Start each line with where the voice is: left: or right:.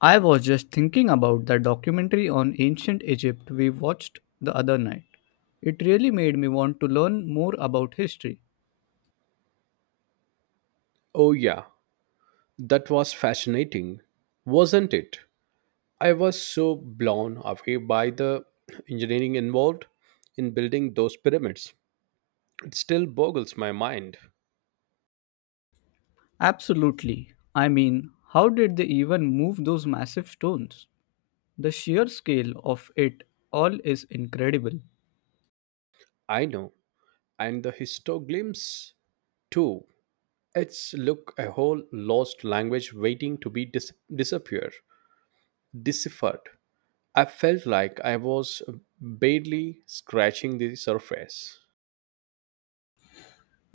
left: I was just thinking about that documentary on ancient Egypt we watched the other night. It really made me want to learn more about history.
right: Oh, yeah, that was fascinating, wasn't it? I was so blown away by the engineering involved in building those pyramids. It still boggles my mind.
left: Absolutely. I mean, how did they even move those massive stones? The sheer scale of it all is incredible.
right: I know, and the histoglyphs too. It's look a whole lost language waiting to be deciphered. I felt like I was barely scratching the surface.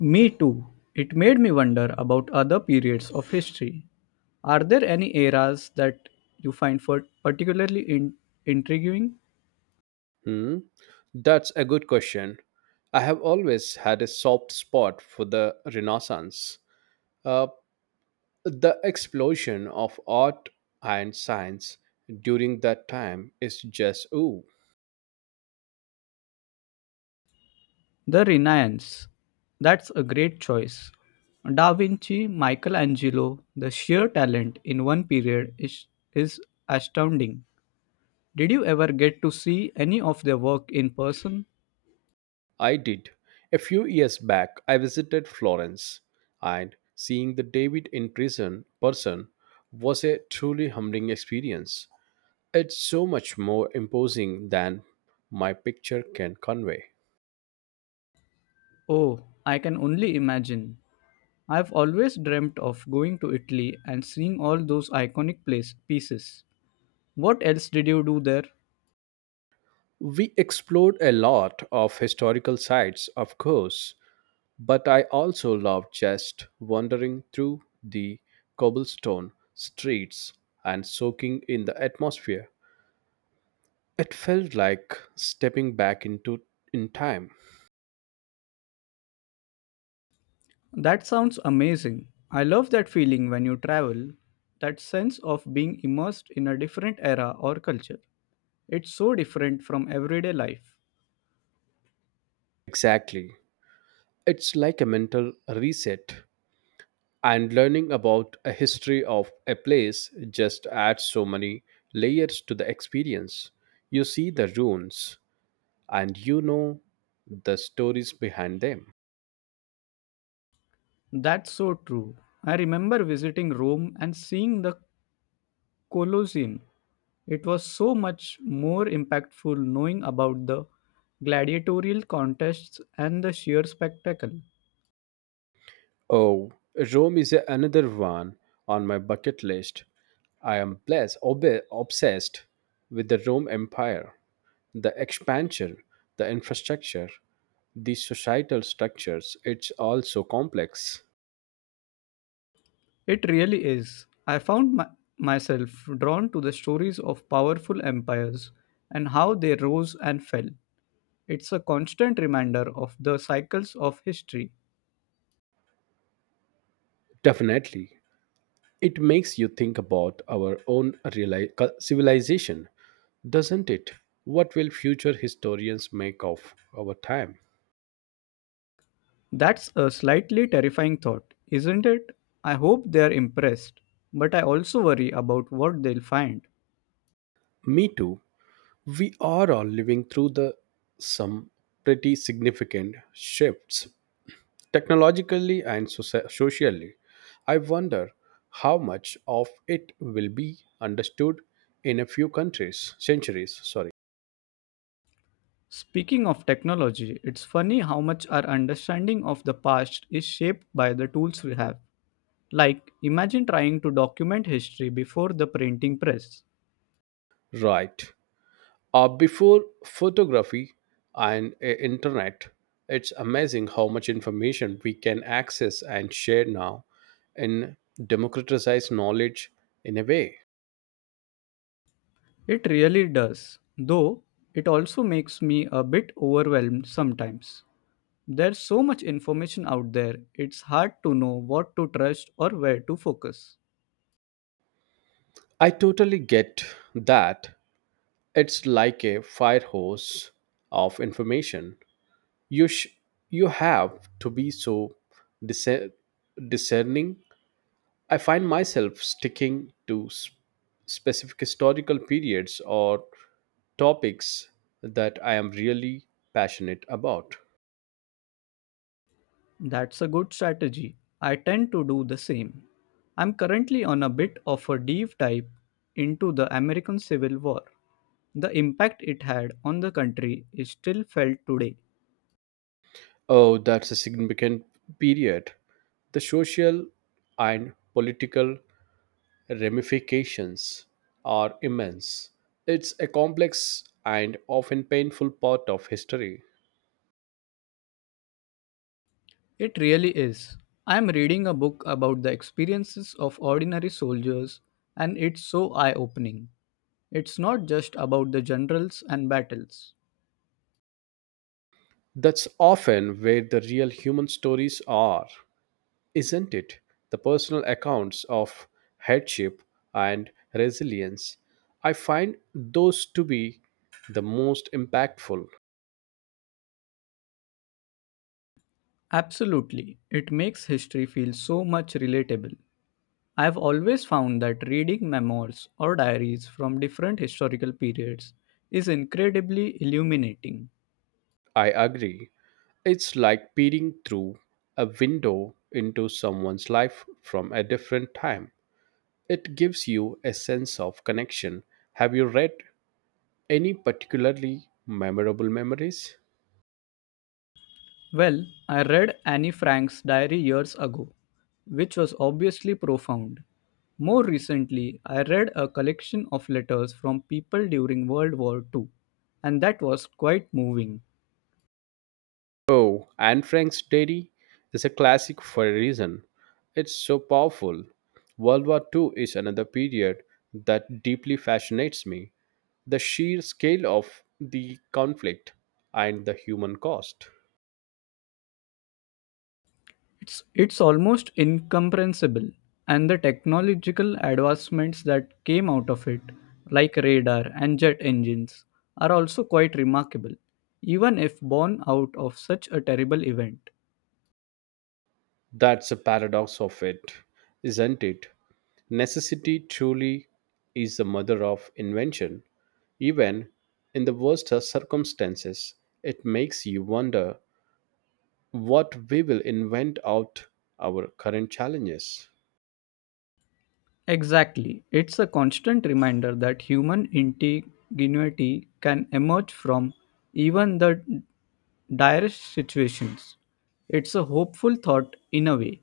left: Me too. It made me wonder about other periods of history. Are there any eras that you find intriguing?
right: Hmm, that's a good question. I have always had a soft spot for the Renaissance, uh, the explosion of art and science during that time is just ooh.
left: The Renaissance. That's a great choice. Da Vinci, Michelangelo, the sheer talent in one period is astounding. Did you ever get to see any of their work in person?
right: I did. A few years back, I visited Florence, and seeing the David in prison person was a truly humbling experience. It's so much more imposing than my picture can convey.
left: Oh, I can only imagine. I've always dreamt of going to Italy and seeing all those iconic pieces. What else did you do there?
right: We explored a lot of historical sites, of course, but I also loved just wandering through the cobblestone streets and soaking in the atmosphere. It felt like stepping back into in time.
left: That sounds amazing. I love that feeling when you travel, that sense of being immersed in a different era or culture. It's so different from everyday life.
right: Exactly. It's like a mental reset and learning about a history of a place just adds so many layers to the experience. You see the ruins, and you know the stories behind them.
left: That's so true. I remember visiting Rome and seeing the Colosseum. It was so much more impactful knowing about the gladiatorial contests and the sheer spectacle.
right: Oh, Rome is another one on my bucket list. I am blessed, obsessed with the Rome Empire, the expansion, the infrastructure, the societal structures. It's all so complex.
left: It really is. I found myself drawn to the stories of powerful empires and how they rose and fell. It's a constant reminder of the cycles of history.
right: Definitely. It makes you think about our own civilization, doesn't it? What will future historians make of our time?
left: That's a slightly terrifying thought, isn't it? I hope they're impressed, but I also worry about what they'll find.
right: Me too. We are all living through the some pretty significant shifts technologically and socially. I wonder how much of it will be understood in a few countries centuries, sorry.
left: Speaking of technology, it's funny how much our understanding of the past is shaped by the tools we have. Like, imagine trying to document history before the printing press.
right: Right. Before photography and internet, it's amazing how much information we can access and share now and democratize knowledge in a way.
left: It really does, though it also makes me a bit overwhelmed sometimes. There's so much information out there, it's hard to know what to trust or where to focus.
right: I totally get that. It's like a fire hose of information. You sh- you have to be so discer- discerning. I find myself sticking to specific historical periods or topics that I am really passionate about.
left: That's a good strategy. I tend to do the same. I'm currently on a bit of a deep dive into the American Civil War. The impact it had on the country is still felt today.
right: Oh, that's a significant period. The social and political ramifications are immense. It's a complex and often painful part of history.
left: It really is. I'm reading a book about the experiences of ordinary soldiers, and it's so eye opening. It's not just about the generals and battles.
right: That's often where the real human stories are, isn't it? The personal accounts of hardship and resilience. I find those to be the most impactful.
left: Absolutely, it makes history feel so much relatable. I've always found that reading memoirs or diaries from different historical periods is incredibly illuminating.
right: I agree. It's like peering through a window into someone's life from a different time. It gives you a sense of connection. Have you read any particularly memorable memories?
left: Well, I read Annie Frank's diary years ago, which was obviously profound. More recently, I read a collection of letters from people during World War Two, and that was quite moving.
right: Oh, Anne Frank's Diary is a classic for a reason. It's so powerful. World War II is another period that deeply fascinates me. The sheer scale of the conflict and the human cost.
left: It's it's almost incomprehensible, and the technological advancements that came out of it, like radar and jet engines, are also quite remarkable, even if born out of such a terrible event.
right: That's the paradox of it, isn't it? Necessity truly is the mother of invention. Even in the worst circumstances, it makes you wonder what we will invent out our current challenges.
left: Exactly. It's a constant reminder that human ingenuity can emerge from even the direst situations. It's a hopeful thought in a way.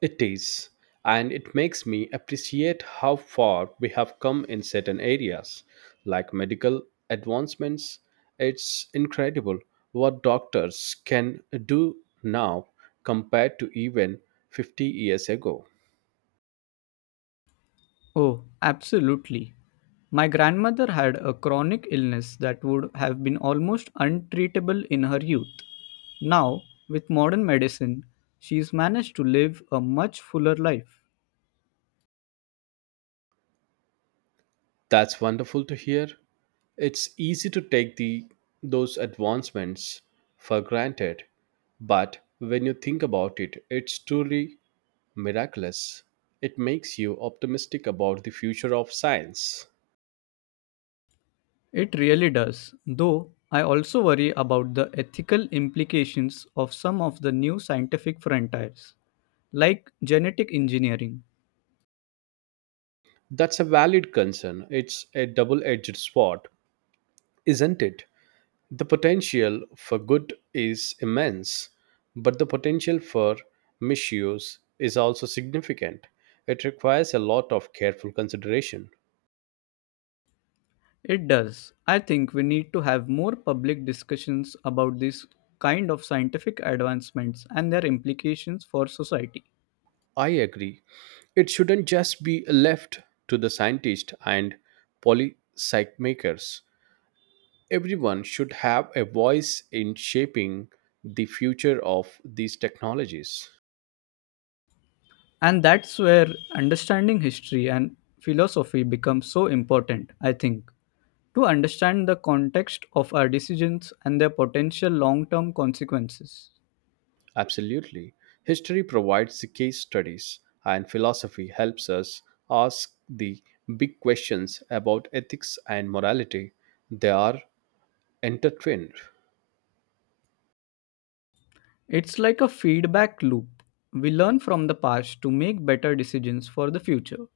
right: It is, and it makes me appreciate how far we have come in certain areas, like medical advancements. It's incredible what doctors can do now compared to even 50 years ago.
left: Oh, absolutely. My grandmother had a chronic illness that would have been almost untreatable in her youth. Now, with modern medicine, she's managed to live a much fuller life.
right: That's wonderful to hear. It's easy to take the those advancements for granted, but when you think about it, it's truly miraculous. It makes you optimistic about the future of science.
left: It really does, though I also worry about the ethical implications of some of the new scientific frontiers, like genetic engineering.
right: That's a valid concern. It's a double-edged sword, isn't it? The potential for good is immense, but the potential for misuse is also significant. It requires a lot of careful consideration.
left: It does. I think we need to have more public discussions about this kind of scientific advancements and their implications for society.
right: I agree. It shouldn't just be left to the scientists and policy makers. Everyone should have a voice in shaping the future of these technologies.
left: And that's where understanding history and philosophy becomes so important, I think, to understand the context of our decisions and their potential long term consequences.
right: Absolutely. History provides the case studies, and philosophy helps us ask the big questions about ethics and morality. They are intertwined.
left: It's like a feedback loop. We learn from the past to make better decisions for the future,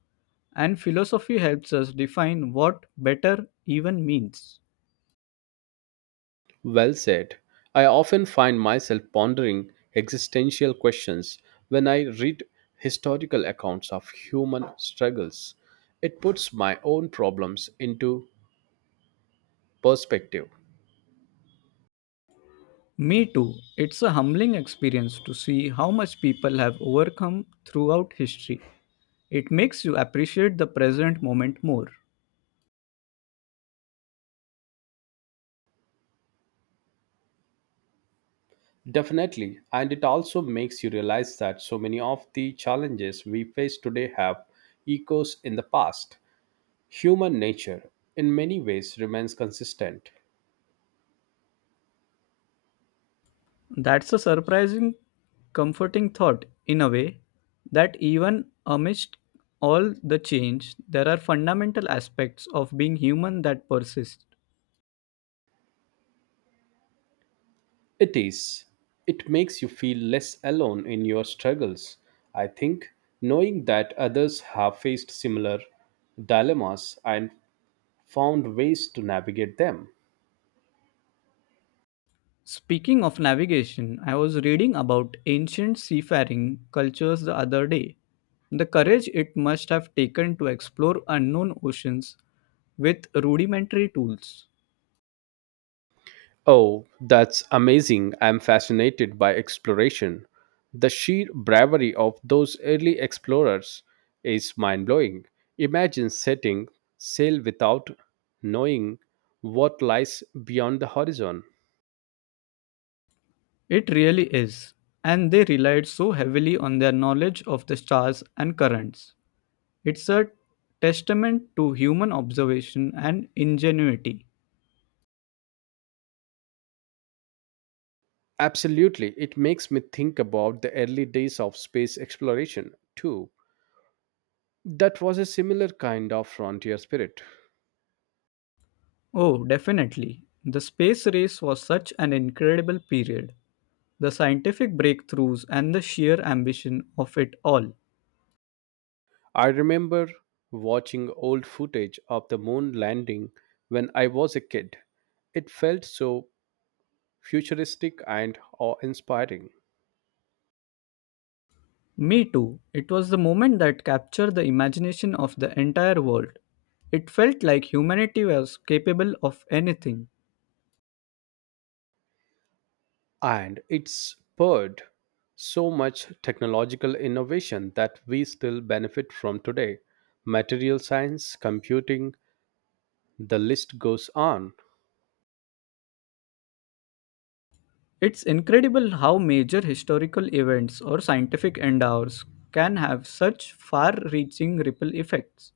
left: and philosophy helps us define what better even means.
right: Well said. I often find myself pondering existential questions when I read historical accounts of human struggles. It puts my own problems into perspective.
left: Me too, it's a humbling experience to see how much people have overcome throughout history. It makes you appreciate the present moment more.
right: Definitely, and it also makes you realize that so many of the challenges we face today have echoes in the past. Human nature, in many ways, remains consistent.
left: That's a surprising, comforting thought in a way that even amidst all the change, there are fundamental aspects of being human that persist.
right: It is. It makes you feel less alone in your struggles. I think knowing that others have faced similar dilemmas and found ways to navigate them.
left: Speaking of navigation, I was reading about ancient seafaring cultures the other day. The courage it must have taken to explore unknown oceans with rudimentary tools.
right: Oh, that's amazing. I'm fascinated by exploration. The sheer bravery of those early explorers is mind blowing. Imagine setting sail without knowing what lies beyond the horizon.
left: It really is. And they relied so heavily on their knowledge of the stars and currents. It's a testament to human observation and ingenuity.
right: Absolutely. It makes me think about the early days of space exploration, too. That was a similar kind of frontier spirit.
left: Oh, definitely. The space race was such an incredible period. The scientific breakthroughs and the sheer ambition of it all.
right: I remember watching old footage of the moon landing when I was a kid. It felt so futuristic and awe inspiring.
left: Me too. It was the moment that captured the imagination of the entire world. It felt like humanity was capable of anything.
right: And it spurred so much technological innovation that we still benefit from today. Material science, computing, the list goes on.
left: It's incredible how major historical events or scientific endeavors can have such far reaching ripple effects.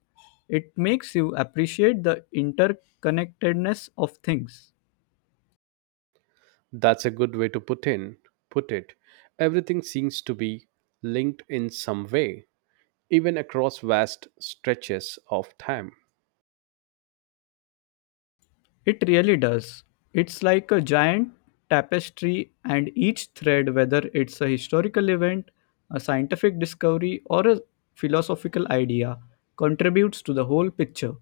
left: It makes you appreciate the interconnectedness of things.
right: That's a good way to put it. Everything seems to be linked in some way, even across vast stretches of time.
left: It really does. It's like a giant tapestry, and each thread, whether it's a historical event, a scientific discovery, or a philosophical idea, contributes to the whole picture.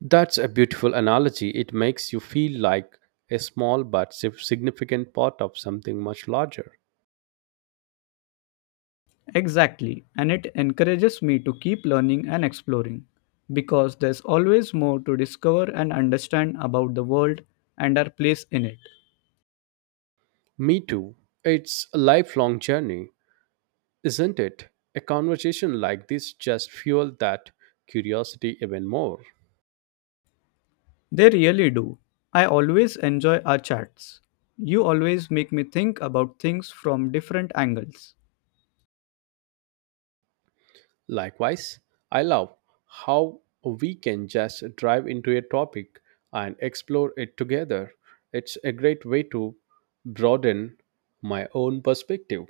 right: That's a beautiful analogy. It makes you feel like a small but significant part of something much larger.
left: Exactly, and it encourages me to keep learning and exploring because there's always more to discover and understand about the world and our place in it.
right: Me too. It's a lifelong journey, isn't it? A conversation like this just fueled that curiosity even more.
left: They really do. I always enjoy our chats. You always make me think about things from different angles.
right: Likewise, I love how we can just drive into a topic and explore it together. It's a great way to broaden my own perspective.